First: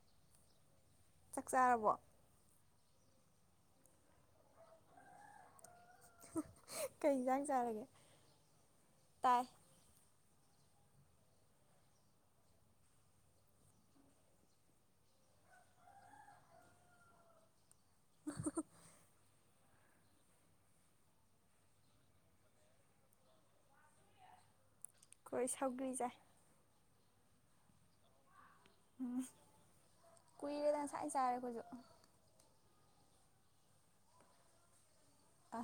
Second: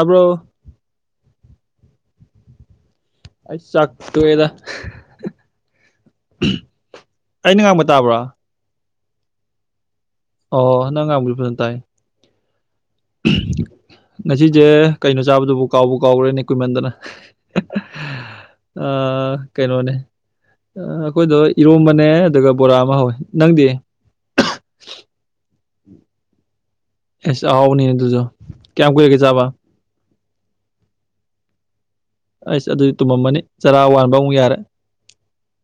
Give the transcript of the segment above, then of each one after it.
bro ꯆꯥꯛ ꯆꯥꯔꯕꯣ ꯑꯩ ꯆꯥꯛ ꯇꯣꯛꯑꯦꯗ ꯀꯩ ꯌꯦꯟꯖꯥꯡ ꯑꯩꯅ ꯆꯥꯔꯒꯦ ꯉꯥꯡꯕ ꯇꯥꯕ꯭ꯔꯥ ꯇꯥꯏ ꯑꯣ ꯅꯪ ꯉꯥꯡꯕꯖꯨ ꯐꯖꯟ ꯇꯥꯏ [unintelligible] ꯉꯁꯤꯁꯦ ꯀꯩꯅꯣ ꯆꯥꯕꯗꯨꯕꯨ ꯀꯥꯎꯕꯨ ꯀꯥꯎꯈ꯭ꯔꯦꯅꯦ ꯀꯨꯏꯃꯟꯗꯅ ꯑ ꯀꯩꯅꯣꯅꯦ ꯑꯩꯈꯣꯏꯗꯣ ꯏꯔꯣꯝꯕꯅꯦ ꯑꯗꯨꯒ ꯕꯣꯔꯥ ꯑꯃ ꯍꯧꯋꯦ ꯅꯪꯗꯤ ꯑꯩꯈꯣꯏ ꯁꯧꯒ꯭ꯔꯤ ꯆꯥꯏ ꯑꯁ ꯑꯍꯥꯎꯕꯅꯤ ꯑꯗꯨꯁꯨ ꯀꯌꯥꯝ ꯀꯨꯏꯔꯒꯦ ꯆꯥꯕ ꯀꯨꯏꯔꯦꯗ ꯉꯁꯥꯏ ꯆꯥꯔꯦ ꯑꯩꯈꯣꯏꯁꯨ ꯑꯩꯁ ꯑꯗꯨꯗꯤ ꯇꯨꯝꯃꯝꯃꯅꯤ ꯆꯥꯔꯥ ꯋꯥꯟꯕ ꯑꯃꯨꯛ ꯌꯥꯔꯦ ꯑ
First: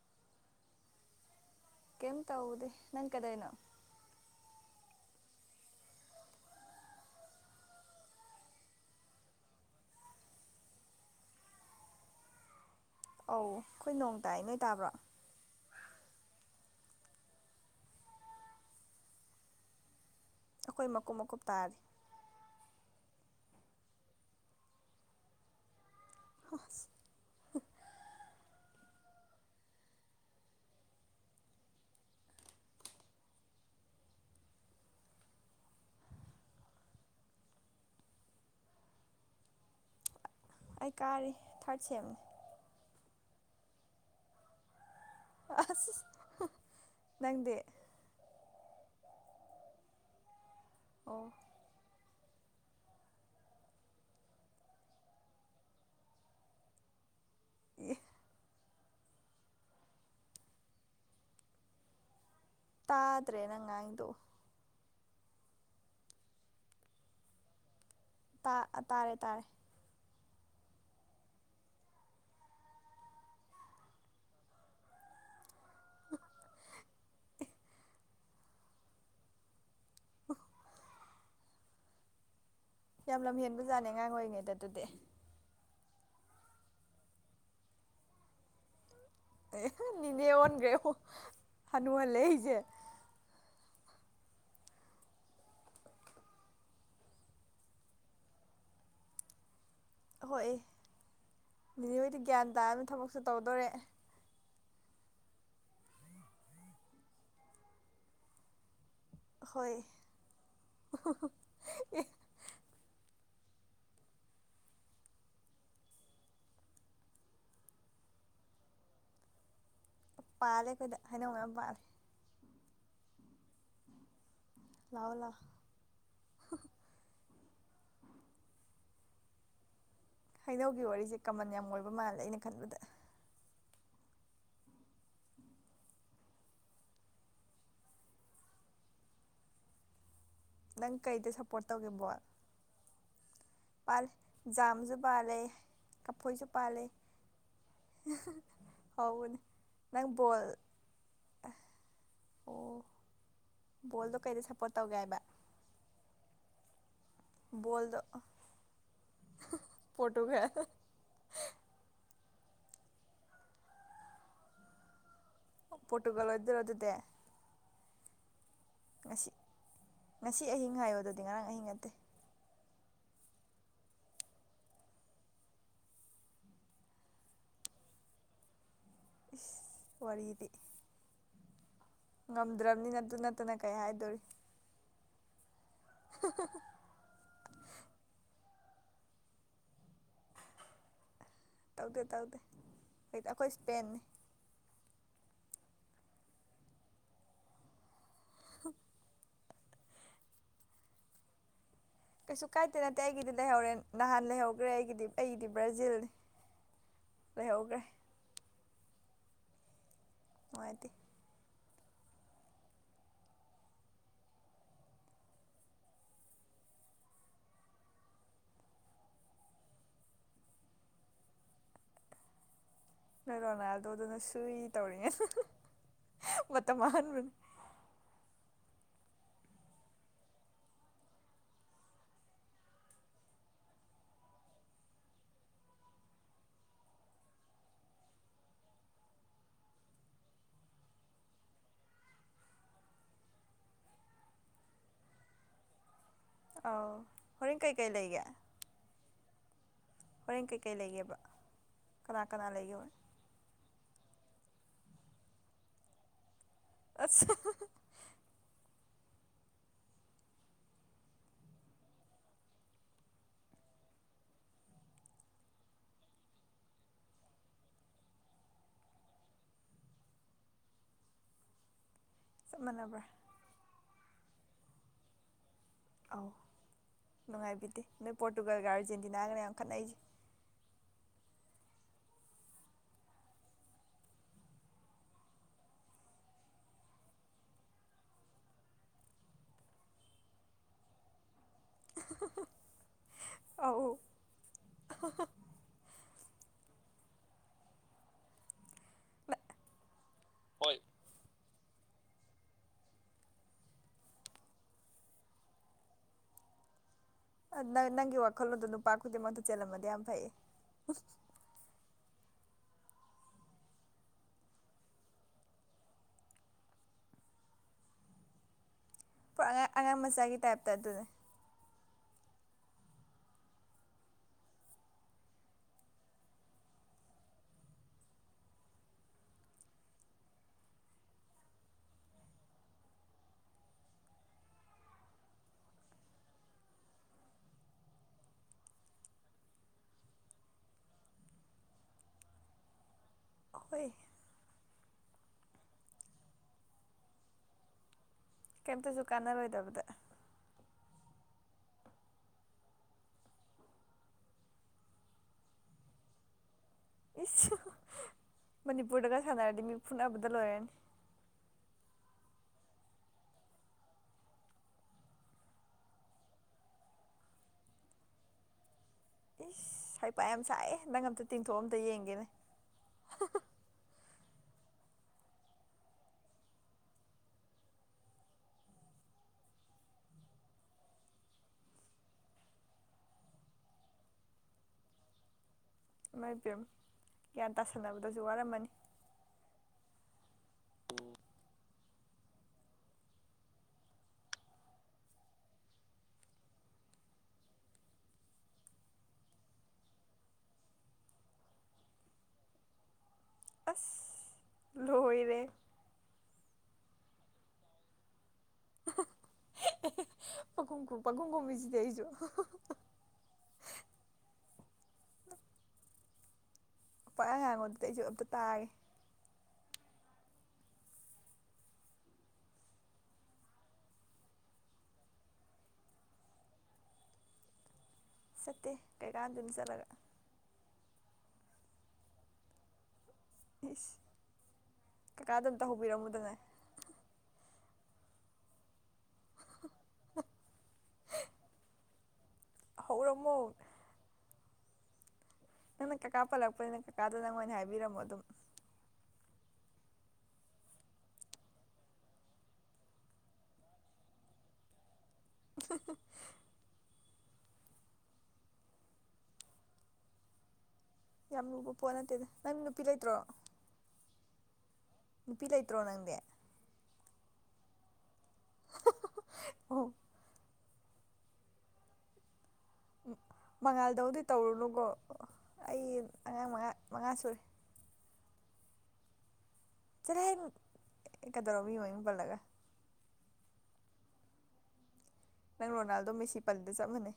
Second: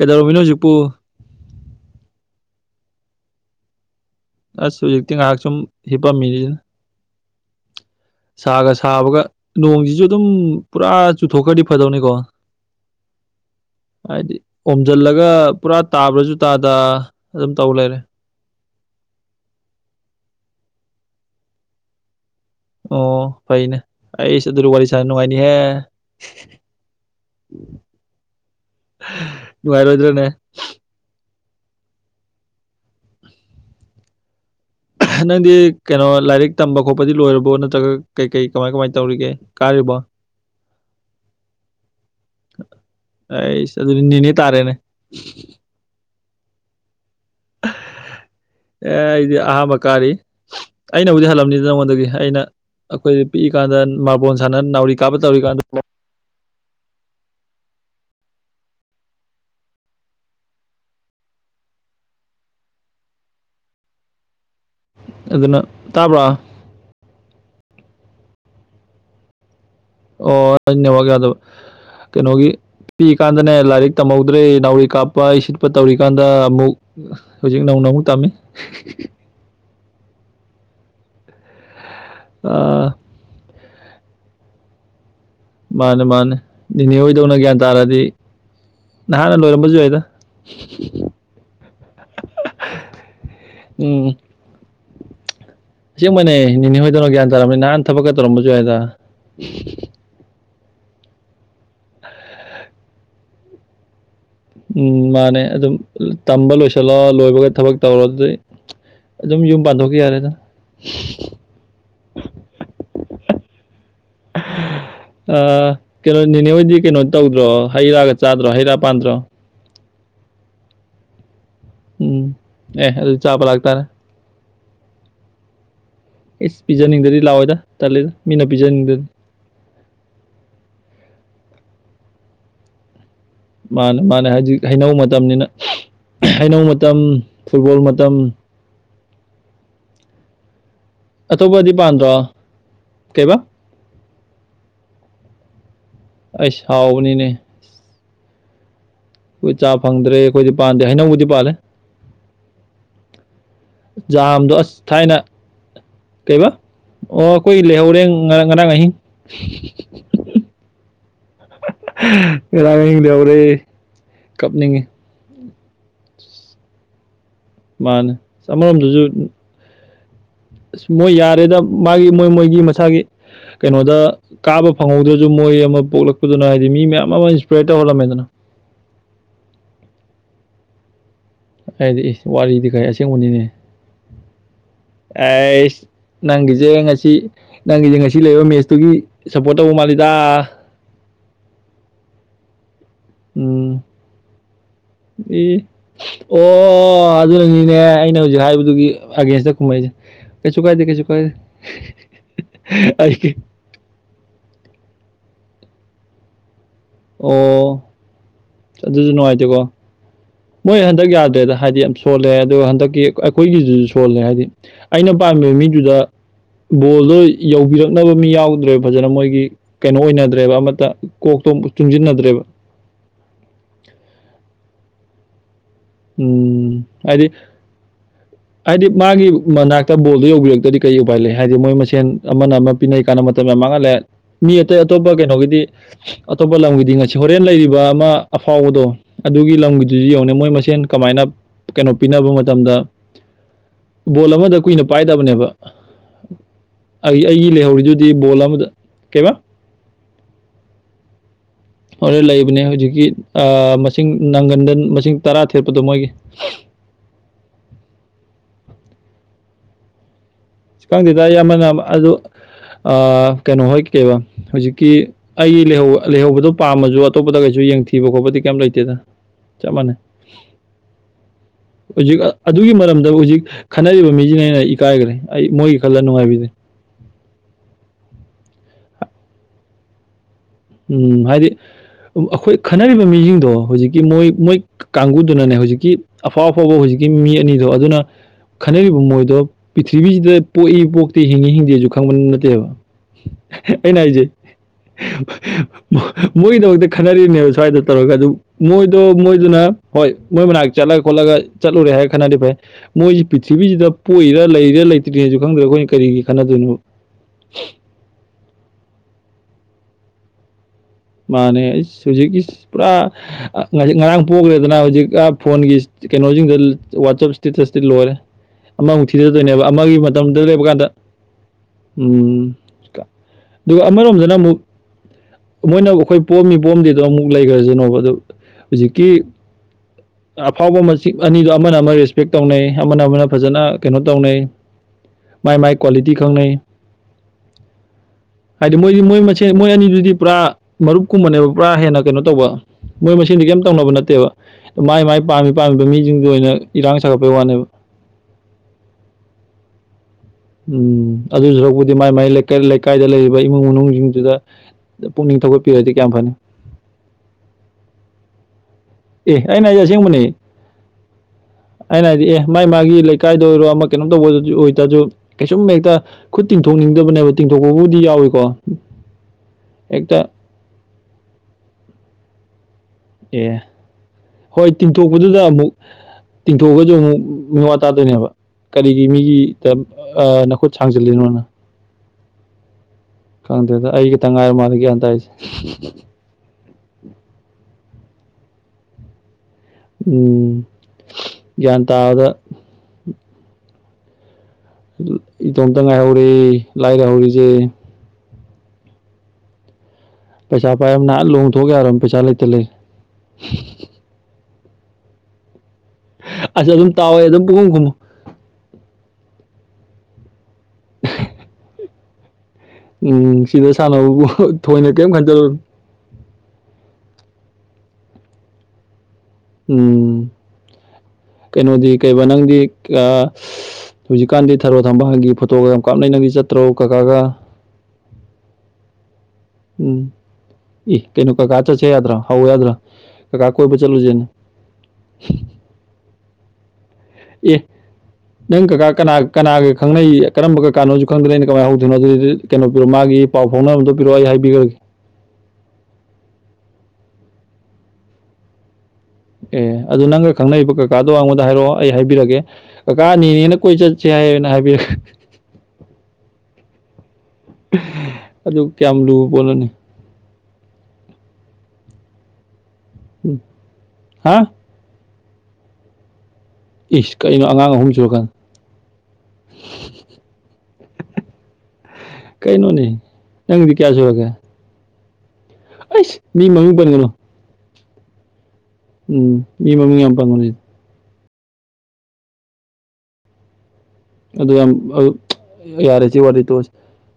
ꯀꯩꯗꯧꯔꯝꯃꯤꯅꯣ ꯍꯧꯖꯤꯛꯄꯨ ꯀꯩꯝ ꯇꯧꯗꯦ ꯅꯪ ꯀꯗꯧꯏꯅꯣ ꯑꯁ ꯍꯧꯖꯤꯛꯇꯤ ꯉꯥꯏꯍꯥꯛ ꯁꯨꯝ ꯍꯤꯞꯄꯝꯃꯤꯅꯤꯗ [inaudible] ꯁꯥꯒ ꯁꯥꯕꯒ ꯅꯣꯡꯁꯤꯁꯨ ꯑꯗꯨꯝ ꯄꯨꯔꯥ ꯆꯨꯊꯣꯛꯈ꯭ꯔꯗꯤ ꯐꯗꯧꯅꯤꯀꯣ ꯑꯧ ꯑꯩꯈꯣꯏ ꯅꯣꯡ ꯍꯥꯏꯗꯤ ꯇꯥꯏ ꯅꯣꯏ ꯇꯥꯕ꯭ꯔꯣ ꯑꯣꯝꯁꯤꯜꯂꯒ ꯄꯨꯔꯥ ꯇꯥꯕ꯭ꯔꯁꯨ ꯇꯥꯗ ꯑꯗꯨꯝ ꯇꯧ ꯂꯩꯔꯦ ꯑꯩꯈꯣꯏ ꯃꯀꯨꯞ ꯃꯀꯨꯞ ꯇꯥꯔꯤ ꯑꯣ ꯐꯩꯅꯦ ꯑꯩꯁꯨ ꯑꯗꯨꯗꯤ ꯋꯥꯔꯤ ꯁꯥꯅ ꯅꯨꯡꯉꯥꯏꯅꯤꯍꯦ ꯍꯁ ꯅꯨꯡꯉꯥꯏꯔꯣꯏꯗ꯭ꯔꯣꯅꯦ ꯅꯪꯗꯤ ꯀꯩꯅꯣ ꯂꯥꯏꯔꯤꯛ ꯇꯝꯕ ꯈꯣꯠꯄꯗꯤ ꯂꯣꯏꯔꯕꯣ ꯅꯠꯇ꯭ꯔꯒ ꯀꯩ ꯀꯩ ꯀꯃꯥꯏ ꯀꯃꯥꯏ ꯇꯧꯔꯤꯒꯦ ꯀꯥꯠ [unintelligible] ꯑꯩ ꯀꯥꯔꯤ ꯊꯥꯔꯠ ꯁꯦꯝ ꯑꯩꯁ ꯑꯗꯨꯗꯤ ꯅꯦꯅꯦ ꯇꯥꯔꯦꯅꯦ ꯑꯁ ꯍ ꯅꯪꯗꯤ ꯑꯦ ꯑꯩꯗꯤ ꯑꯍꯥꯟꯕ ꯀꯥꯔꯤ ꯑꯣ ꯑꯩꯅꯕꯨꯗꯤ ꯍꯜꯂꯝꯅꯤꯗ ꯅꯉꯣꯟꯗꯒꯤ ꯍ ꯑꯩꯅ ꯑꯩꯈꯣꯏ ꯄꯤꯛꯏꯀꯥꯟꯗ ꯃꯥꯔꯕꯣꯜ ꯁꯥꯟꯅ ꯅꯥꯎꯔꯤ ꯀꯥꯞꯕ ꯇꯧꯔꯤꯀꯥꯟꯗ ꯃꯣ [inaudible] ꯇꯥꯗ꯭ꯔꯦ ꯅꯪ ꯉꯥꯡꯏꯗꯣ ꯑꯗꯨꯅ ꯇꯥꯕ꯭ꯔꯥ ꯇꯥ ꯇꯥꯔꯦ ꯇꯥꯔꯦ ꯑꯣ ꯑꯩ ꯅꯦꯋꯥꯛ ꯌꯥꯗꯕ ꯀꯩꯅꯣꯒꯤ ꯄꯤꯛꯏꯀꯥꯟꯗꯅꯦ ꯂꯥꯏꯔꯤꯛ ꯇꯝꯍꯧꯗ꯭ꯔꯦ ꯅꯥꯎꯔꯤ ꯀꯥꯞꯄ ꯏꯁꯤꯠꯄ ꯇꯧꯔꯤꯀꯥꯟꯗ ꯑꯃꯨꯛ ꯍꯧꯖꯤꯛ ꯅꯧ ꯅꯧꯅ ꯇꯝꯃꯤ [inaudible] [unintelligible] ꯌꯥꯝ ꯂꯝꯍꯦꯟꯕꯖꯥꯠꯅꯦ ꯑꯉꯥꯡ ꯑꯣꯏꯔꯤꯉꯩꯗ ꯑꯗꯨꯗꯤ ꯃꯥꯅꯦ ꯃꯥꯅꯦ ꯅꯤꯅꯦ ꯍꯣꯏꯗꯧꯅ ꯒ꯭ꯌꯥꯟ ꯇꯔꯥꯗꯤ ꯑꯦꯍ ꯅꯤꯅꯦ ꯑꯣꯟꯒ꯭ꯔꯦ ꯍꯣ ꯍꯅꯨꯍꯜꯂꯦ ꯑꯩꯁꯦ ꯎꯝ ꯑꯁꯦꯡꯕꯅꯦ ꯅꯤꯅꯦ ꯍꯣꯏꯗꯧꯅ ꯒ꯭ꯌꯥꯟ ꯇꯥꯔꯝꯗꯤ ꯅꯍꯥꯟ ꯊꯕꯛꯀ ꯇꯧꯔꯝꯕꯁꯨ ꯌꯥꯏꯗ ꯍꯣꯏ ꯑꯦ ꯅꯤꯅꯦ ꯍꯣꯏꯗꯤ ꯒ꯭ꯌꯥꯟ ꯇꯥꯝꯅ ꯊꯕꯛꯁꯨ ꯇꯧꯗꯣꯔꯦ ꯎꯝ ꯃꯥꯅꯦ ꯑꯗꯨꯝ ꯇꯝꯕ ꯂꯣꯏꯁꯤꯜꯂꯣ ꯂꯣꯏꯕꯒ ꯊꯕꯛ ꯇꯧꯔꯣ ꯑꯗꯨꯗꯤ ꯑꯗꯨꯝ ꯌꯨꯝ ꯍꯣꯏ ꯄꯥꯟꯊꯣꯛꯀꯤ ꯌꯥꯔꯦꯗ [inaudible] ꯑꯥ ꯀꯩꯅꯣ ꯅꯦꯅꯦ ꯍꯣꯏꯗꯤ ꯀꯩꯅꯣ ꯇꯧꯗ꯭ꯔꯣ ꯍꯩꯔꯥꯒ ꯆꯥꯗ꯭ꯔꯣ ꯍꯩꯔꯥ ꯄꯥꯟꯗ꯭ꯔꯣ ꯄꯥꯂꯦ ꯈꯣꯏꯗ ꯍꯩꯅꯧ ꯃꯌꯝ ꯎꯝ ꯑꯦ ꯑꯗꯨ ꯆꯥꯕ ꯂꯥꯛꯇꯥꯔꯦ ꯂꯥꯎ ꯂꯥꯎ ꯏꯁ ꯄꯤꯖꯥꯅꯤꯡꯗꯗꯤ ꯂꯥꯛꯑꯣꯏꯗ ꯇꯜꯂꯤꯗ ꯃꯤꯅ ꯄꯤꯖꯥꯅꯤꯡꯗꯗꯤ ꯍꯩꯅꯧꯒꯤ ꯋꯥꯔꯤꯁꯦ ꯀꯃꯟ ꯌꯥꯝ ꯑꯣꯏꯕ ꯃꯥꯜꯂꯦ ꯑꯩꯅ ꯈꯟꯕꯗ ꯃꯥꯅꯦ ꯃꯥꯅꯦ ꯍꯧꯖꯤꯛ ꯍꯩꯅꯧ ꯃꯇꯝꯅꯤꯅ ꯍꯩꯅꯧ ꯃꯇꯝ ꯐꯨꯠꯕꯣꯜ ꯃꯇꯝ ꯅꯪ ꯀꯩꯗ ꯁꯞꯄꯣꯔꯠ ꯑꯇꯣꯞꯄꯗꯤ ꯇꯧꯒꯦ ꯄꯥꯟꯗ꯭ꯔꯣ ꯕꯣꯜ ꯀꯩꯕ ꯄꯜꯂꯦ ꯖꯥꯝꯁꯨ ꯄꯥꯂꯦ ꯑꯩꯁ ꯍꯥꯎꯕꯅꯤꯅꯦ ꯍꯧꯕꯅꯦ ꯑꯩꯈꯣꯏ ꯆꯥ ꯅꯪ ꯐꯪꯗ꯭ꯔꯦ ꯕꯣꯜ ꯑꯩꯈꯣꯏꯗꯤ ꯄꯥꯟꯗꯦ ꯍꯩꯅꯧꯕꯨꯗꯤ ꯄꯥꯜꯂꯦ ꯑꯣ ꯕꯣꯜꯗꯣ ꯀꯩꯗ ꯖꯥꯝꯗꯣ ꯁꯞꯄꯣꯔꯠ ꯑꯁ ꯇꯧꯒꯦ ꯊꯥꯏꯅ ꯍꯥꯏꯕ ꯀꯩꯕꯥ ꯑꯣ ꯑꯩꯈꯣꯏ ꯕꯣꯜꯗꯣ ꯂꯩꯍꯧꯔꯦ ꯉꯔꯥ ꯉꯔꯥꯡ ꯑꯍꯤꯡ ꯍꯤꯍꯤ ꯄꯣꯔꯇꯨꯒꯜ ꯉꯔꯥꯡ ꯑꯍꯤꯡ ꯂꯩꯍꯧꯔꯦ ꯀꯞꯅꯤꯡꯉꯦ ꯏꯁ ꯄꯔꯣꯇꯨꯒꯜ ꯑꯣꯏꯗꯨꯔ ꯑꯗꯨꯗꯤ ꯃꯥꯅꯦ ꯑꯁ ꯑꯃꯔꯣꯝꯗꯨꯖꯨ ꯎꯝ ꯉꯁꯤ ꯉꯁꯤ ꯑꯍꯤꯡ ꯑꯁ ꯍꯥꯏꯌꯣ ꯃꯣꯏ ꯑꯗꯨꯗꯤ ꯉꯔꯥꯡ ꯌꯥꯔꯦꯗ ꯑꯍꯤꯡ ꯅꯠꯇꯦ ꯃꯥꯒꯤ ꯃꯣꯏ ꯃꯣꯏꯒꯤ ꯃꯁꯥꯒꯤ ꯀꯩꯅꯣꯗ ꯀꯥꯕ ꯐꯪꯍꯧꯗ꯭ꯔꯁꯨ ꯃꯣꯏ ꯑꯃ ꯄꯣꯛꯂꯛꯄꯗꯨꯅ ꯍꯥꯏꯗꯤ ꯃꯤ ꯃꯌꯥꯝ ꯑꯃ ꯏꯟꯁꯄꯤꯌꯔ ꯇꯧ ꯔꯝꯃꯦꯗꯅ ꯏꯁ ꯋꯥꯔꯤꯗꯤ ꯍꯥꯏꯗꯤ ꯏꯁ ꯋꯥꯔꯤꯗꯤ ꯀꯩ ꯉꯝꯗ꯭ꯔꯕꯅꯤꯅ ꯑꯗꯨ ꯑꯁꯦꯡꯕꯅꯤꯅꯦ ꯅꯠꯇꯅ ꯀꯩ ꯍꯥꯏꯗꯧꯔꯤ ꯑꯩꯁ ꯅꯪꯒꯤꯖꯦ ꯉꯁꯤ ꯅꯪꯒꯤꯖꯦ ꯉꯁꯤ ꯂꯩꯕ ꯃꯦꯠꯁ ꯇꯨꯒꯤ ꯁꯞꯄꯣꯔꯠ ꯇꯧꯕ ꯃꯥꯜꯂꯤꯗ ꯇꯧꯗꯦ ꯇꯧꯗꯦ ꯑꯩꯈꯣꯏ ꯎꯝ ꯏꯁꯄꯦꯟꯅꯤ ꯏ ꯑꯣ ꯑꯗꯨꯅꯅꯤꯅꯦ ꯑꯩꯅ ꯍꯧꯖꯤꯛ ꯍꯥꯏꯕꯗꯨꯒꯤ ꯑꯦꯒꯦꯟꯁꯇ ꯈꯨꯝꯃꯛꯏꯁꯦ ꯀꯩꯁꯨ ꯀꯥꯏꯗꯦ ꯀꯩꯁꯨꯨ ꯀꯥꯏꯗꯦ ꯀꯩꯁꯨ ꯀꯥꯏꯗꯦ ꯅꯠꯇꯦ ꯑꯩꯒꯤꯗꯤ ꯑꯩꯒꯤ ꯂꯩꯍꯧꯔꯦ ꯅꯍꯥꯟ ꯂꯩꯍꯧꯈ꯭ꯔꯦ ꯑꯩꯒꯤꯗꯤ ꯑꯩꯒꯤꯗꯤ ꯕ꯭ꯔꯥꯖꯤꯜꯅꯤ ꯂꯩꯍꯧꯈ꯭ꯔꯦ ꯑꯣ ꯑꯗꯨꯁꯨ ꯅꯨꯡꯉꯥꯏꯇꯦꯀꯣ ꯃꯣꯏ ꯅꯨꯡꯉꯥꯏꯇꯦ ꯍꯟꯗꯛ ꯌꯥꯗ꯭ꯔꯦꯗ ꯍꯥꯏꯗꯤ ꯌꯥꯝ ꯁꯣꯜꯂꯦ ꯑꯗꯨꯒ ꯍꯟꯗꯛꯀꯤ ꯑꯩꯈꯣꯏꯒꯤꯗꯨꯁꯨ ꯁꯣꯜꯂꯦ ꯍꯥꯏꯗꯤ ꯑꯩꯅ ꯄꯥꯝꯃꯤꯕ ꯃꯤꯗꯨꯗ ꯕꯣꯜꯗꯣ ꯌꯧꯕꯤꯔꯛꯅꯕ ꯃꯤ ꯌꯥꯎꯗ꯭ꯔꯦꯕ ꯐꯖꯅ ꯃꯣꯏꯒꯤ ꯀꯩꯅꯣ ꯑꯣꯏꯅꯗ꯭ꯔꯦꯕ ꯑꯃꯠꯇ ꯀꯣꯛ ꯇꯣ ꯆꯨꯡꯖꯤꯟꯅꯗ꯭ꯔꯦꯕ ꯅꯣꯏ ꯔꯣꯅꯥꯜꯗꯣꯅ ꯁꯨꯏ ꯇꯧꯔꯤꯉꯩꯗ ꯃꯇꯝ ꯎꯝ ꯍꯥꯏꯗꯤ ꯃꯥꯡꯍꯟꯕꯅꯦ ꯍꯥꯏꯗꯤ ꯃꯥꯒꯤ ꯃꯅꯥꯛꯇ ꯕꯣꯜꯗꯣ ꯌꯧꯕꯤꯔꯛꯇ꯭ꯔꯗꯤ ꯀꯔꯤ ꯎꯄꯥꯏ ꯂꯩ ꯍꯥꯏꯗꯤ ꯃꯣꯏ ꯃꯁꯦꯟ ꯑꯃꯅ ꯑꯃ ꯄꯤꯅꯩ ꯀꯥꯟ ꯃꯇꯝ ꯌꯥꯝ ꯃꯥꯡꯍꯜꯂꯦ ꯃꯤ ꯑꯇꯩ ꯑꯇꯣꯞꯄ ꯀꯩꯅꯣꯒꯤꯗꯤ ꯑꯇꯣꯞꯄ ꯂꯝꯒꯤꯗꯤ ꯉꯁꯤ ꯍꯣꯔꯦꯟ ꯂꯩꯔꯤꯕ ꯑꯃ ꯑꯐꯥꯎꯕꯗꯣ ꯑꯗꯨꯒꯤ ꯂꯝꯒꯤꯗꯨꯁꯨ ꯌꯦꯡꯎꯅꯦ ꯃꯣꯏ ꯃꯁꯦꯟ ꯀꯃꯥꯏꯅ ꯀꯩꯅꯣ ꯄꯤꯅꯕ ꯃꯇꯝꯗ ꯕꯣꯜ ꯑꯃꯗ ꯀꯨꯏꯅ ꯄꯥꯏꯗꯕꯅꯦꯕ ꯑꯧ ꯑꯩ ꯑꯩꯒꯤ ꯍꯣꯔꯦꯟ ꯀꯩꯀꯩ ꯂꯩꯍꯧꯔꯤꯗꯨꯗꯤ ꯂꯩꯒꯦ ꯕꯣꯜ ꯑꯃꯗ ꯀꯩꯕꯥ ꯍꯣꯔꯦꯟ ꯀꯩꯀꯩ ꯂꯩꯒꯦꯕ ꯀꯅꯥ ꯍꯣꯔꯦꯟ ꯀꯅꯥ ꯂꯩꯕꯅꯦ ꯂꯩꯒꯦ ꯍꯣꯔꯦꯟ ꯍꯧꯖꯤꯛꯀꯤ ꯑꯥ ꯃꯁꯤꯡ ꯅꯪꯒꯟꯗ ꯃꯁꯤꯡ ꯇꯔꯥ ꯊꯦꯠꯄꯗꯣ ꯃꯣꯏꯒꯤ ꯑꯁ ꯍꯥꯍꯥ ꯈꯪꯗꯦꯗ ꯑꯩ ꯑꯃꯅ ꯑꯗꯨ ꯑꯥ ꯀꯩꯅꯣ ꯍꯣꯏ ꯀꯩꯕ ꯍꯧꯖꯤꯛꯀꯤ ꯑꯩ ꯂꯩꯍꯧ ꯂꯩꯍꯧꯕꯗꯣ ꯄꯥꯝꯃꯁꯨ ꯑꯇꯣꯞꯄꯗ ꯀꯩꯁꯨ ꯌꯦꯡꯊꯤꯕ ꯈꯣꯠꯄꯗꯤ ꯀꯩꯝ ꯂꯩꯇꯦꯗ ꯆꯞ ꯃꯥꯟꯅꯩ [inaudible] ꯍꯧꯖꯤꯛ ꯆꯞ ꯑꯗꯨꯒꯤ ꯃꯥꯟꯅꯕ꯭ꯔꯥ ꯃꯔꯝꯗ ꯍꯧꯖꯤꯛ ꯈꯠꯅꯔꯤꯕ ꯃꯤꯁꯤꯅ ꯍꯦꯟꯅ ꯏꯀꯥꯏꯒ꯭ꯔꯦ ꯑꯩ ꯃꯣꯏ ꯈꯜꯂ ꯑꯧ ꯅꯨꯡꯉꯥꯏꯕꯤꯗꯦ ꯅꯨꯡꯉꯥꯏꯕꯤꯗꯦ ꯅꯣꯏ ꯄꯣꯔꯇꯨꯒꯜꯒ ꯑꯥꯔꯖꯦꯟꯇꯤꯅꯥꯒꯅꯦ ꯌꯥꯝ ꯈꯠꯅꯩꯁꯦ ꯎꯝ ꯍꯥꯏꯗꯤ ꯑꯩꯈꯣꯏ ꯈꯠꯅꯔꯤꯕ ꯃꯤꯖꯤꯡꯗꯣ ꯍꯧꯖꯤꯛꯀꯤ ꯃꯣꯏ ꯃꯣꯏ ꯀꯥꯡꯕꯨꯗꯨꯅꯅꯦ ꯍꯧꯖꯤꯛꯀꯤ ꯑꯐꯥꯎ ꯑꯐꯥꯎꯕ ꯍꯧꯖꯤꯛ ꯒꯤ ꯃꯤ ꯑꯅꯤꯗꯣ ꯑꯗꯨꯅ ꯈꯠꯅꯔꯤꯕ ꯃꯣꯏꯗꯣ ꯄ꯭ꯔꯤꯊꯤꯕꯤꯁꯤꯗ ꯄꯣꯛꯏ ꯄꯣꯛꯇꯦ ꯍꯤꯡꯉꯤ ꯍꯤꯡꯗꯦꯁꯨ ꯈꯪꯕ ꯅꯠꯇꯦꯕ ꯑꯧ ꯑꯩꯅ ꯍꯥꯏꯖꯦ ꯃꯣꯏꯒꯤꯗꯃꯛꯇ ꯈꯠꯅꯔꯤꯅꯦꯕ ꯁ꯭ꯋꯥꯏꯗ ꯇꯧꯔꯒ ꯑꯗꯨ ꯃꯣꯏꯗꯣ ꯃꯣꯏꯗꯨꯅ ꯍꯣꯏ ꯃꯣꯏ ꯃꯅꯥꯛ ꯍꯣꯏ ꯆꯠꯂ ꯈꯣꯠꯂꯒ ꯆꯠꯂꯨꯔꯦ ꯍꯥꯏꯔ ꯈꯠꯅꯔꯗꯤ ꯐꯩ ꯃꯣꯏꯁꯤ ꯄ꯭ꯔꯤꯊꯤꯕꯤꯁꯤꯗ ꯄꯣꯛꯏꯔ ꯂꯩꯔꯤꯔ ꯂꯩꯇ꯭ꯔꯤꯔ ꯁꯨ ꯈꯪꯗ꯭ꯔꯦ ꯑꯩꯈꯣꯏꯅ ꯀꯔꯤꯒꯤ ꯈꯠꯅꯗꯣꯏꯅꯣ [unintelligible] ꯑ ꯅꯪ ꯅꯪꯒꯤ ꯋꯥꯈꯜꯂꯣꯜꯗꯣ ꯅꯨꯄꯥ ꯈꯨꯗꯤꯡ ꯃꯛꯇ ꯆꯦꯜꯂꯝꯃꯗꯤ ꯌꯥꯝ ꯐꯩ ꯃꯥꯅꯦ ꯢꯁ ꯍꯧꯖꯤꯛ ꯏꯁ ꯄꯨꯔꯥ ꯉꯔꯥꯡ ꯄꯣꯒ꯭ꯔꯦꯗꯅ ꯍꯧꯖꯤꯛ ꯑ ꯐꯣꯟꯒꯤ ꯀꯩꯅꯣꯁꯤꯡꯗ ꯋꯥꯆꯞ ꯏꯁꯇꯦꯇꯁꯇꯤ ꯂꯣꯏꯔꯦ ꯑꯃꯃꯨꯛ ꯄꯨꯔꯥ ꯊꯤꯗꯗꯣꯏꯅꯦꯕ ꯑꯉꯥꯡ ꯑꯃꯒꯤ ꯑꯉꯥꯡ ꯃꯆꯥꯒꯤ ꯃꯇꯝꯗꯨꯗ ꯂꯩꯕ ꯇꯥꯏꯞꯇ ꯀꯥꯟꯗ ꯑꯗꯨꯅꯦ ꯎꯝ ꯑꯗꯨꯒ ꯑꯃꯔꯣꯝꯗꯅ ꯑꯃꯨꯛ ꯃꯣꯏꯅ ꯑꯩꯈꯣꯏ ꯄꯣꯛꯑꯝꯃꯤ ꯄꯣꯛꯑꯝꯗꯗꯣ ꯑꯃꯨꯛ ꯂꯩꯒ꯭ꯔꯖꯅꯣꯕ ꯑꯗꯨ ꯍꯧꯖꯤꯛꯀꯤ ꯑꯐꯥꯎꯕ ꯃꯆꯤꯛ ꯑꯅꯤꯗꯣ ꯑꯃꯅ ꯑꯃ ꯔꯦꯁꯄꯦꯛ ꯇꯧꯅꯩ ꯑꯃꯅ ꯑꯃꯅ ꯐꯖꯅ ꯀꯩꯅꯣ ꯇꯧꯅꯩ ꯃꯥꯏ ꯃꯥꯏ ꯀ꯭ꯋꯥꯂꯤꯇꯤ ꯈꯪꯅꯩ ꯍꯥꯏꯗꯤ ꯃꯣꯏꯗꯤ ꯃꯣꯏ ꯃꯁꯦꯟ ꯃꯣꯏ ꯑꯅꯤꯗꯨꯗꯤ ꯄꯨꯔꯥ ꯃꯔꯨꯞ ꯀꯨꯝꯕꯅꯦꯕ ꯄꯨꯔꯥ ꯍꯦꯟꯅ ꯀꯩꯅꯣ ꯇꯧꯕ ꯃꯣꯏ ꯃꯁꯦꯟꯗꯤ ꯀꯩꯝ ꯍꯣꯏ ꯇꯧꯅꯕ ꯅꯠꯇꯦꯕ ꯃꯥꯏ ꯃꯥꯏ ꯄꯥꯝꯃꯤ ꯄꯥꯝꯃꯤꯕ ꯃꯤꯁꯤꯡꯗꯨ ꯑꯣꯏꯅ ꯏꯔꯥꯡ ꯁꯥꯒꯠꯄꯩ ꯋꯥꯅꯦꯕ ꯀꯩꯝꯇꯁꯨ ꯀꯥꯟꯅꯔꯣꯏꯗꯕꯗ ꯎꯝ ꯑꯗꯨꯁꯨꯔꯛꯄꯨꯗꯤ ꯃꯥꯏ ꯃꯥꯏ ꯂꯩꯀꯥꯏ ꯂꯩꯀꯥꯏꯗ ꯂꯩꯔꯤꯕ ꯏꯃꯨꯡ ꯃꯅꯨꯡꯁꯤꯡꯗꯨꯗ ꯄꯨꯛꯅꯤꯡ ꯊꯧꯒꯠ ꯄꯤꯔꯗꯤ ꯀꯌꯥꯝ ꯐꯅꯤ ꯏꯁꯁꯨ ꯃꯅꯤꯄꯨꯔꯗꯒ ꯑꯦ ꯁꯥꯟꯅꯔꯗꯤ ꯑꯩꯅ ꯃꯤ ꯍꯥꯏꯗꯤ ꯑꯁꯦꯡꯕꯅꯦ ꯐꯨꯅꯕꯗ ꯂꯣꯏꯔꯅꯤ ꯑꯩꯅ ꯍꯥꯏꯗꯤ ꯑꯦ ꯃꯥꯏ ꯃꯥꯒꯤ ꯂꯩꯀꯥꯏꯗ ꯑꯣꯏꯔꯣ ꯑꯃ ꯀꯩꯅꯣ ꯇꯧꯕ ꯑꯣꯏꯇꯥꯔꯁꯨ ꯀꯩꯁꯨꯝ ꯍꯦꯛꯇ ꯈꯨꯠ ꯇꯤꯡꯊꯣꯛꯅꯤꯡꯗꯕꯅꯦꯕ ꯇꯤꯡꯊꯣꯛꯄꯕꯨꯗꯤ ꯌꯥꯎꯏꯀꯣ ꯏꯁ ꯍꯦꯛꯇ ꯍꯩꯄꯥ ꯌꯥꯝ ꯁꯥꯛꯑꯦ ꯅꯪ ꯑꯝꯇ ꯇꯤꯡꯊꯣꯛꯑꯣ ꯑꯝꯇ ꯌꯦꯡꯒꯦꯅꯦ ꯑꯦ ꯍꯣꯏ ꯇꯤꯡꯊꯣꯛꯄꯗꯨꯗ ꯑꯃꯨꯛ ꯇꯤꯡꯊꯣꯛꯑꯒꯁꯨ ꯑꯃꯨꯛ ꯃꯤꯋꯥ ꯇꯥꯗꯣꯏꯅꯦꯕ ꯀꯔꯤꯒꯤ ꯃꯤꯒꯤꯗ ꯑꯥ ꯅꯈꯨꯠ ꯁꯥꯡꯖꯤꯜꯂꯤꯅꯣꯅ ꯀꯥꯟꯅꯗꯦꯗ ꯑꯩ ꯈꯤꯇ ꯉꯥꯏꯔ ꯃꯥꯜꯂꯦ ꯒ꯭ꯌꯥꯟ ꯇꯥꯏꯁꯦ ꯏꯃꯥꯏ ꯄꯦꯝꯃ ꯒ꯭ꯌꯥꯟ ꯇꯥꯥꯁꯟꯅꯕꯗꯁꯨ ꯋꯥꯔꯝꯃꯅꯤ ꯎꯝ ꯒ꯭ꯌꯥꯟ ꯇꯥꯕꯗ ꯏꯇꯣꯝꯇ ꯉꯥꯏꯍꯧꯔꯦ ꯂꯥꯏꯔꯍꯧꯔꯤꯁꯦ ꯄꯩꯁꯥ ꯄꯥꯏꯔꯕ ꯅꯍꯥꯟ ꯂꯨꯣꯡꯊꯣꯛ ꯌꯥꯔꯝ ꯄꯩꯁꯥ ꯂꯩꯇ ꯂꯩꯔꯦ ꯑꯁ ꯂꯣꯏꯔꯦ ꯑꯁ ꯑꯗꯨꯝ ꯇꯥꯎꯋꯦ ꯑꯗꯨꯝ ꯄꯨꯈꯨꯝ ꯈꯨꯝꯃꯨ ꯄꯪꯈꯨꯝ ꯈꯨꯝ ꯄꯪꯈꯨꯝ ꯈꯨꯝꯃꯤꯁꯤꯗꯤ ꯑꯩꯁꯨ ꯎꯝ ꯁꯤꯗ ꯁꯥꯟꯅꯕꯕꯨ ꯊꯣꯏꯅ ꯀꯔꯤꯝ ꯈꯟꯖꯜꯂꯨ ꯄꯪꯉꯥꯡ ꯉꯥꯡꯉꯣ ꯗꯨꯗꯤ ꯑꯩꯁꯨ ꯑꯝꯇ ꯇꯥꯒꯦ ꯎꯝ [inaudible] ꯀꯩꯅꯣꯗꯤ ꯀꯩꯕ ꯅꯪꯗꯤ ꯑ ꯍꯧꯖꯤꯛꯀꯥꯟꯗꯤ ꯊꯔꯣ ꯊꯝꯕꯥꯟꯒꯤ ꯐꯣꯇꯣꯒ ꯌꯥꯝ ꯀꯥꯞꯅꯩ ꯅꯪꯗꯤ ꯆꯠ ꯇ꯭ꯔꯣ ꯀꯀꯥꯒ ꯆꯠꯇꯦ ꯀꯩꯀꯥꯟꯗꯣꯢꯅꯣ ꯆꯠꯂꯒ ꯎꯝ ꯏ ꯀꯩꯅꯣ ꯀꯀꯥ ꯆꯠꯁꯦ ꯌꯥꯗ꯭ꯔ ꯍꯧ ꯌꯥꯗ꯭ꯔꯣ ꯀꯀꯥ ꯀꯣꯏꯕ ꯏꯁ ꯆꯠꯂꯨꯖꯦꯅ ꯀꯀꯥꯗ ꯑꯝꯇ ꯍꯧꯕꯤꯔꯝꯃꯨꯗꯅ ꯑꯦ ꯅꯪ ꯀꯀꯥ ꯀꯅꯥ ꯀꯅꯥꯒ ꯈꯪꯅꯩ ꯀꯔꯝꯕ ꯀꯀꯥꯅꯣꯁꯨ ꯈꯪꯗꯅ ꯑꯩꯅ ꯀꯃꯥꯏꯅ ꯍꯧꯗꯣꯏꯅꯣ ꯑꯗꯨꯗꯤ ꯀꯩꯅꯣ ꯄꯤꯔꯣ ꯃꯥꯒꯤ ꯍꯧꯔꯝꯃꯣ ꯄꯥꯎ ꯐꯥꯎꯅꯕꯗꯣ ꯄꯤꯔꯛꯑꯣ ꯑꯩ ꯍꯥꯏ ꯕꯤꯒ꯭ꯔꯒꯦ ꯅꯪꯅ ꯀꯀꯥ ꯄꯜꯂꯛꯄꯅꯤ ꯅꯪ ꯀꯀꯥꯗꯣ ꯅꯪꯅ ꯍꯥꯏꯕꯤꯔꯝꯃꯣ ꯑꯗꯨꯝ ꯑꯦ ꯑꯗꯨ ꯅꯪꯒ ꯈꯪꯅꯔꯤꯕ ꯀꯀꯥꯗꯣ ꯑꯩꯉꯣꯟꯗ ꯍꯥꯏꯔꯛꯑꯣ ꯑꯩ ꯍꯥꯏꯕꯤꯔꯒꯦ ꯀꯀꯥ ꯅꯤꯅꯦꯅ ꯀꯣꯏ ꯆꯠꯁꯦ ꯍꯥꯢꯅ ꯍꯥꯢꯕꯤ ꯑꯍꯍ ꯑꯗꯨ ꯀꯌꯥꯝ ꯂꯨꯕꯄꯣꯠꯅꯣꯅꯦ ꯌꯥꯝ ꯂꯨꯕ ꯄꯣꯠ ꯅꯠꯇꯦꯗ ꯅꯪ ꯅꯨꯄꯤ ꯂꯩꯇ꯭ꯔꯣ ꯎꯝ ꯍꯥ ꯅꯨꯄꯤ ꯂꯩꯇ꯭ꯔꯣ ꯅꯪꯗꯤ ꯏꯁ ꯀꯩꯅꯣ ꯑꯉꯥꯡ ꯑꯍꯨꯝ ꯁꯨꯔꯀꯥꯟ ꯍꯍ ꯑꯣ ꯀꯩꯅꯣꯅꯦ ꯅꯪꯗꯤ ꯃꯉꯥꯜꯗꯧꯗꯤ ꯀꯌꯥꯁꯨꯔꯒꯦ ꯇꯧꯔꯨꯅꯨꯀꯣ ꯑꯩ ꯑꯩꯁ ꯃꯤ ꯑꯉꯥꯡ ꯃꯉꯥ ꯃꯃꯤꯡ ꯄꯟꯒꯅꯣ ꯃꯉꯥ ꯁꯨꯔꯦ ꯎꯝ ꯃꯤ ꯃꯃꯤꯡ ꯌꯥꯝ ꯆꯠꯂꯍꯦ ꯄꯟꯒꯅꯣ ꯁꯤ ꯀꯩꯗꯧꯔꯕ ꯃꯤ ꯃꯃꯤꯡ ꯄꯜꯂꯒ ꯑꯗꯨ ꯌꯥꯝ ꯑ ꯅꯪ ꯔꯣꯅꯥꯜꯗꯣ ꯃꯦꯁꯤ ꯄꯅꯕ ꯆꯞ ꯃꯥꯟꯅꯩ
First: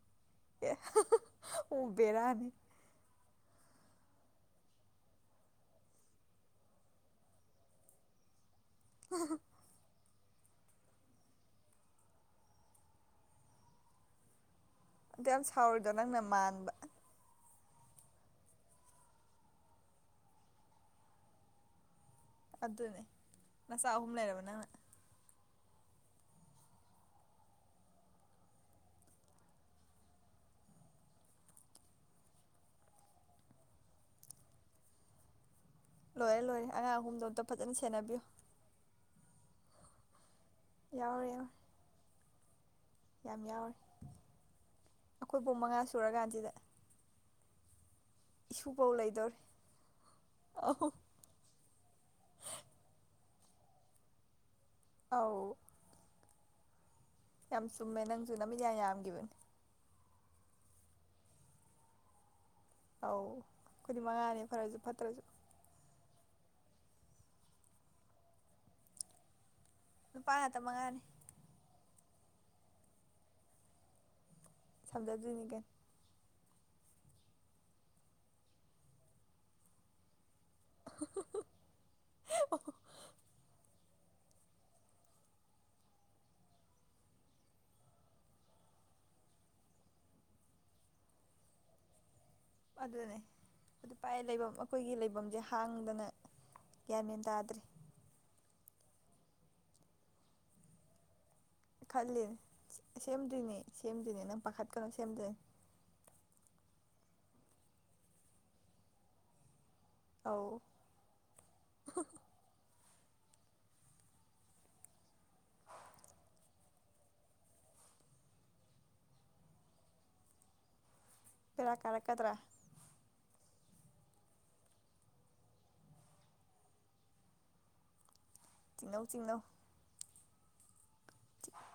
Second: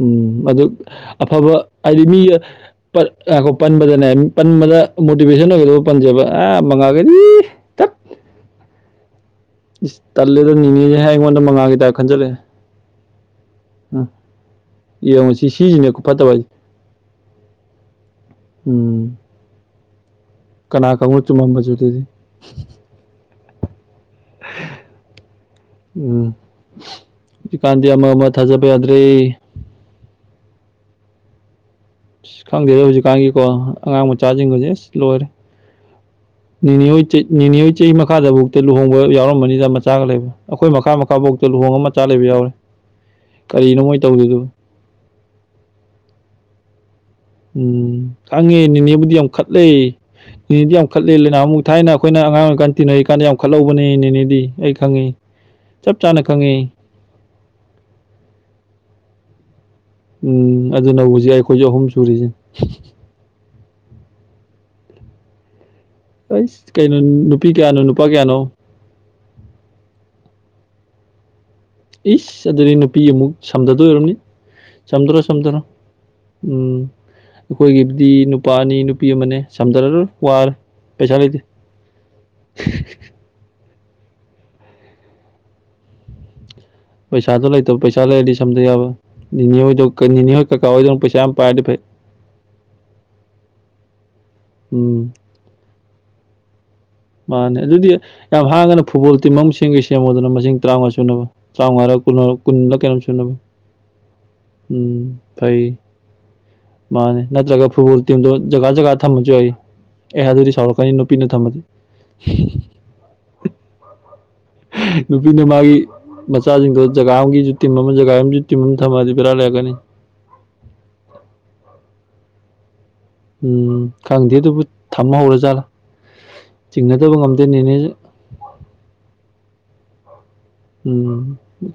ꯎꯝ ꯑꯗꯨ ꯑꯦ ꯑꯐꯕ ꯎ ꯍꯥꯏꯗꯤ ꯃꯤꯒ ꯕꯦꯔꯥꯅꯤ ꯄꯟ ꯉꯥꯢꯈꯣ ꯄꯟꯕꯗ ꯅꯦ ꯄꯟꯕꯗ ꯃꯣꯇꯤꯚꯦꯁꯟ ꯑꯣꯏꯒꯗ ꯄꯟꯖꯕ ꯑ ꯃꯉꯥꯜꯒꯗꯤ ꯏꯏ ꯇꯠ [unintelligible] ꯏꯁ ꯇꯜꯂꯦꯗ ꯅꯤꯅꯦꯖꯦ ꯍꯥꯏ ꯑꯩꯉꯣꯟꯗ ꯃꯉꯥꯜꯒꯤ ꯇꯥꯏꯞ ꯈꯟꯖꯜꯂꯦ ꯑꯥ ꯑꯗꯨꯛꯌꯥꯝ ꯁꯥꯎꯔꯤꯗꯣ ꯅꯪꯅ ꯃꯥꯟꯕ ꯎꯝ ꯀꯅꯥ ꯈꯪꯕꯣ ꯆꯨꯝꯃꯝꯕꯖꯨ ꯑꯗꯨꯗꯤ ꯑꯗꯨꯅꯦ ꯅꯆꯥ ꯑꯍꯨꯝ ꯂꯩꯔꯕ ꯅꯪꯅ ꯎꯝ ꯍꯧꯖꯤꯛꯀꯥꯟꯗꯤ ꯑꯃꯃ ꯊꯥꯖꯕ ꯌꯥꯗ꯭ꯔꯦ [inaudible] ꯑꯁ ꯈꯪꯗꯦꯗ ꯍꯧꯖꯤꯛꯀꯥꯟꯒꯤꯀꯣ ꯑꯉꯥꯡ ꯃꯆꯥꯖꯤꯡꯒꯖꯦ ꯑꯁ ꯂꯣꯏꯔꯦ ꯂꯣꯏꯔꯦ ꯂꯣꯏꯔꯦ ꯅꯦꯅꯦ ꯑꯉꯥꯡ ꯍꯣꯏ ꯑꯍꯨꯝꯗꯣ ꯑꯝꯇ ꯅꯦꯅꯦ ꯍꯣꯏ ꯐꯖꯅ ꯆꯍꯤ ꯁꯦꯟꯅꯕꯤꯌꯨ ꯃꯈꯥꯗꯕꯣꯛꯇ ꯂꯨꯍꯣꯡꯕ ꯌꯥꯎꯔꯝꯃꯅꯤꯗ ꯃꯆꯥꯒ ꯂꯩꯕ ꯑꯩꯈꯣꯏ ꯃꯈꯥ ꯌꯥꯎꯔꯦ ꯌꯥꯎꯔꯦ ꯃꯈꯥꯕꯣꯛꯇ ꯂꯨꯍꯣꯡꯉꯥ ꯃꯆꯥ ꯂꯩꯕ ꯌꯥꯎꯔꯦ ꯌꯥꯝ ꯌꯥꯎꯔꯦ ꯀꯔꯤꯅꯣ ꯃꯣꯏ ꯇꯧꯔꯤꯗꯨꯕꯨ ꯑꯈꯣꯏꯐꯣꯛ ꯃꯉꯥ ꯁꯨꯔꯀꯥꯟꯁꯤꯗ ꯎꯝ ꯈꯪꯉꯦ ꯏꯁꯨꯐꯧ ꯅꯦꯅꯦꯕꯨꯗꯤ ꯌꯥꯝ ꯂꯩꯗꯧꯔꯦ ꯈꯠꯂꯦ ꯅꯦꯅꯦꯗꯤ ꯌꯥꯝ ꯑꯧ ꯈꯠꯂꯦ ꯂꯩꯅꯥꯍꯨ ꯊꯥꯏꯅ ꯑꯈꯣꯏꯅ ꯑꯉꯥꯡ ꯑꯣꯏꯔꯤꯀꯥꯟ ꯇꯤꯟꯅꯔꯤꯀꯥꯟꯗ ꯌꯥꯝ ꯈꯠꯍꯧꯕꯅꯦ ꯅꯦꯅꯦꯗꯤ ꯑꯩ ꯈꯪꯉꯦ ꯑꯧ ꯆꯞ ꯆꯥꯅ ꯈꯪꯉꯦ ꯌꯥꯝ ꯆꯨꯝꯃꯦ ꯅꯪꯖꯨ ꯅꯃꯤꯠ ꯌꯥꯝ ꯌꯥꯝꯒꯤꯕꯅꯦ ꯎꯝ ꯑꯗꯨꯅ ꯍꯧꯖꯤꯛ ꯑꯩꯈꯣꯏꯖꯨ ꯑꯍꯨꯝ ꯁꯨꯔꯤꯖꯤꯅꯤ ꯑꯧ ꯑꯩꯈꯣꯏꯗꯤ ꯃꯉꯥꯅꯤ ꯐꯔꯖꯨ ꯐꯠꯇ꯭ꯔꯖꯨ ꯑꯩꯁ ꯀꯩꯅꯣ ꯅꯨꯄꯤ ꯀꯌꯥꯅꯣ ꯅꯨꯄꯥ ꯀꯌꯥꯅꯣ ꯅꯨꯨꯄꯥ ꯉꯥꯛꯇ ꯃꯉꯥꯅꯤ ꯏꯁ ꯑꯗꯨꯗꯤ ꯅꯨꯄꯤ ꯑꯃꯨꯛ ꯁꯝꯗꯗꯣꯏ ꯑꯣꯏꯔꯝꯅꯤ ꯁꯝꯗꯔꯣ ꯁꯝꯖꯗꯣꯏꯅꯤ ꯁꯝꯗꯔꯣ ꯀꯩꯅꯣ ꯎꯝ ꯑꯩꯈꯣꯏꯒꯤꯕꯨꯗꯤ ꯅꯨꯄꯥ ꯑꯅꯤ ꯅꯨꯄꯤ ꯑꯃꯅꯦ ꯁꯝꯗꯔꯔꯣꯏ ꯋꯥꯔꯦ ꯄꯩꯁꯥ ꯂꯩꯇꯦ ꯍꯤꯍꯤꯍꯤ ꯄꯩꯁꯥꯗꯣ ꯂꯩꯇꯕ ꯄꯩꯁꯥ ꯂꯩꯔꯗꯤ ꯁꯝꯗ ꯌꯥꯕ ꯅꯤꯅꯦ ꯍꯣꯏꯗꯧ ꯅꯤꯅꯦ ꯍꯣꯏ ꯀꯀꯥ ꯍꯣꯏꯗꯧꯅ ꯄꯩꯁꯥ ꯌꯥꯝ ꯄꯥꯏꯔꯗꯤ ꯐꯩ ꯑꯗꯨꯅꯦ ꯑꯗꯨ ꯄꯥꯏ ꯂꯩꯕꯝ ꯑꯈꯣꯏꯒꯤ ꯎꯝ ꯂꯩꯕꯝꯖꯦ ꯍꯥꯡꯗꯅ ꯒ꯭ꯌꯥꯟ ꯃꯦꯟ ꯃꯥꯅꯦ ꯇꯥꯗ꯭ꯔꯦ ꯑꯗꯨꯗꯤ ꯌꯥꯝ ꯍꯥꯡꯉꯥꯒꯅ ꯐꯨꯠꯕꯣꯜ ꯇꯤꯝ ꯑꯃ ꯁꯦꯝꯒꯦ ꯁꯦꯝꯃꯣꯗꯅ ꯃꯁꯤꯡ ꯇꯔꯥꯃꯉꯥ ꯁꯨꯅꯕ ꯇ꯭ꯔꯥꯎꯉꯥꯔꯥ ꯀꯨꯟꯂꯥ ꯈꯜꯂꯤꯅꯦ ꯀꯨꯟꯂꯥ ꯀꯌꯥꯅꯣꯝ ꯁꯨꯅꯕ ꯁꯦꯝꯗꯣꯏꯅꯦ ꯁꯦꯝꯗꯣꯏꯅꯦ ꯅꯪ ꯄꯥꯈꯠꯀꯅꯣ ꯎꯝ ꯁꯦꯝꯗꯣꯏꯅꯦ ꯐꯩ [inaudible] ꯃꯥꯅꯦ ꯅꯠꯇ꯭ꯔꯒ ꯐꯨꯠꯕꯣꯜ ꯇꯤꯝꯗꯣ ꯖꯒꯥ ꯖꯒꯥ ꯊꯝꯃꯖꯨ ꯌꯥꯏꯌꯦ ꯑꯦ ꯑꯧ ꯑꯗꯨꯗꯤ ꯁꯥꯎꯔꯛꯀꯅꯤ ꯅꯨꯄꯤꯅ ꯊꯝꯃꯗꯤ [inaudible] ꯅꯨꯄꯤꯅ ꯃꯥꯒꯤ ꯃꯆꯥꯖꯤꯡꯗꯣ ꯖꯒꯥ ꯑꯃꯒꯤꯖꯨ ꯇꯤꯝ ꯑꯃ ꯖꯒꯥ ꯑꯃꯒꯤꯖꯨ ꯇꯤꯝ ꯑꯃ ꯊꯝꯃꯗꯤ ꯕꯦꯔꯥ ꯂꯩꯔꯛꯀꯅꯤ ꯕꯦꯔꯥ ꯀꯥꯔꯛꯀꯗ꯭ꯔꯥ ꯎꯝ ꯈꯪꯗꯦ ꯑꯗꯨꯕꯨ ꯊꯝ ꯍꯧꯔꯖꯥꯠꯂꯥ ꯆꯤꯡꯅꯗꯕ ꯉꯝꯗꯦ ꯅꯦꯅꯦꯖꯤ ꯆꯤꯡꯅꯧ ꯆꯤꯡꯅꯧ ꯎꯝ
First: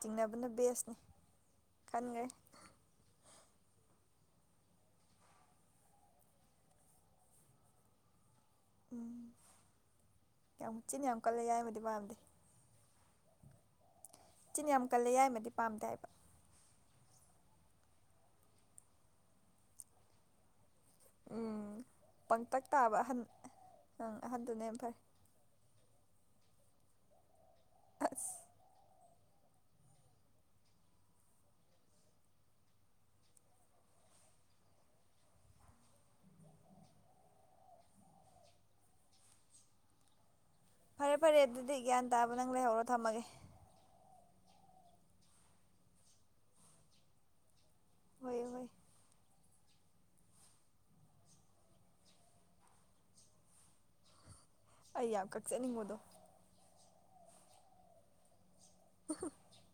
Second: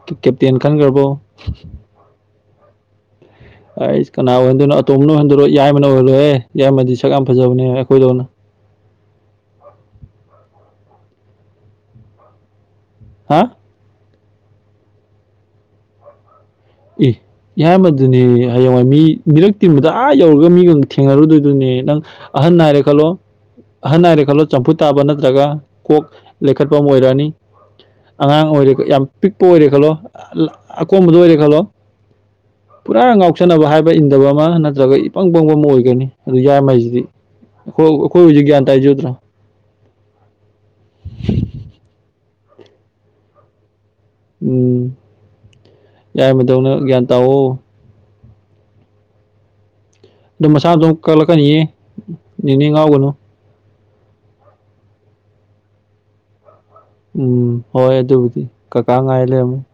ꯆꯤꯡꯅꯕꯅ ꯀꯦꯞꯇꯦꯟ ꯕꯦꯁꯅꯤ ꯈꯟꯒꯔꯕꯣ ꯈꯟꯈ꯭ꯔꯦ ꯑꯩꯁ ꯀꯅꯥ ꯑꯣꯏꯍꯟꯗꯣꯏꯅꯣ ꯑꯇꯣꯝꯕꯅ ꯑꯣꯏꯍꯟꯗꯣꯏꯔꯣ ꯌꯥꯏꯃꯅ ꯑꯣꯏꯍꯜꯂꯣꯍꯦ ꯌꯥꯏꯃꯗꯤ ꯁꯛ ꯌꯥꯝ ꯐꯖꯕꯅꯦ ꯑꯈꯣꯏꯗꯧꯅ ꯎꯝ ꯌꯥꯝ ꯆꯤꯟ ꯌꯥꯝ ꯀꯜꯂꯦ ꯌꯥꯏꯃꯗꯤ ꯃꯥꯟꯗꯦ ꯍꯥ ꯆꯤꯟ ꯌꯥꯝ ꯀꯜꯂꯦ ꯌꯥꯏꯃꯗꯤ ꯄꯥꯝꯗꯦ ꯍꯥꯏꯕ ꯏ ꯌꯥꯏꯃꯗꯨꯅꯦ ꯍꯌꯦꯡꯋꯥꯏ ꯃꯤ ꯃꯤꯔꯛ ꯇꯤꯟꯕꯗ ꯑꯥ ꯌꯧꯔꯒ ꯃꯤꯒ ꯊꯦꯡꯅꯔꯨꯗꯣꯏꯗꯨꯅꯦ ꯎꯝ ꯅꯪ ꯑꯍꯟ ꯄꯪꯇꯛ ꯍꯥꯏꯔꯦ ꯇꯥꯕ ꯈꯜꯂꯣ ꯑꯍꯟ ꯑꯍꯟ ꯑꯪ ꯍꯥꯏꯔꯦ ꯈꯜꯂꯣ ꯑꯍꯟꯗꯨꯅ ꯆꯝꯐꯨꯠ ꯍꯦꯟꯅ ꯐꯔꯦ ꯇꯥꯕ ꯅꯠꯇ꯭ꯔꯒ ꯀꯣꯛ ꯂꯩꯈꯠꯄꯃ ꯑꯣꯏꯔꯛꯑꯅꯤ ꯑꯁ ꯑꯉꯥꯡ ꯑꯣꯏꯔꯦ ꯌꯥꯝ ꯄꯤꯛꯄ ꯑꯣꯏꯔꯦ ꯈꯜꯂꯣ ꯑꯀꯣꯟꯕꯗꯣ ꯑꯣꯏꯔꯦ ꯈꯜꯂꯣ [inaudible] ꯄꯨꯔꯥ ꯉꯥꯎꯁꯟꯅꯕ ꯍꯥꯏꯕ ꯏꯟꯗꯕ ꯑꯃ ꯅꯠꯇ꯭ꯔꯒ ꯏꯄꯪ ꯄꯪꯕ ꯑꯃ ꯑꯣꯏꯒꯅꯤ ꯑꯗꯨ ꯌꯥꯏꯃꯖꯤꯗꯤ ꯑꯈꯣ ꯑꯈꯣꯏ ꯍꯧꯖꯤꯛ ꯒꯌꯥꯟ ꯇꯥꯏꯖꯤ ꯎꯗ꯭ꯔꯣ ꯐꯔꯦ ꯐꯔꯦ ꯑꯗꯨꯗꯤ ꯒ꯭ꯌꯥꯟ ꯇꯥꯕ ꯅꯪ ꯂꯩꯍꯧꯔꯣ ꯊꯝꯃꯒꯦ ꯎꯝ ꯌꯥꯏꯃ ꯗꯧꯅ ꯒ꯭ꯌꯥꯟ ꯇꯥꯑꯣ ꯍꯣꯏ ꯍꯣꯏ ꯑꯗꯨꯝ ꯃꯁꯥꯅ ꯃꯗꯣꯝ ꯀꯛꯂꯛꯀꯅꯤꯑꯦ ꯅꯤꯅꯦ ꯉꯥꯎꯒꯅꯨ ꯑꯩ ꯌꯥꯝ ꯀꯛꯆꯅꯤꯡꯕꯗꯣ ꯎꯝ ꯍꯣꯏ ꯑꯗꯨ ꯑꯗꯨꯕꯨꯗꯤ ꯀꯀꯥ ꯉꯥꯏꯂꯩꯔꯃꯅꯤ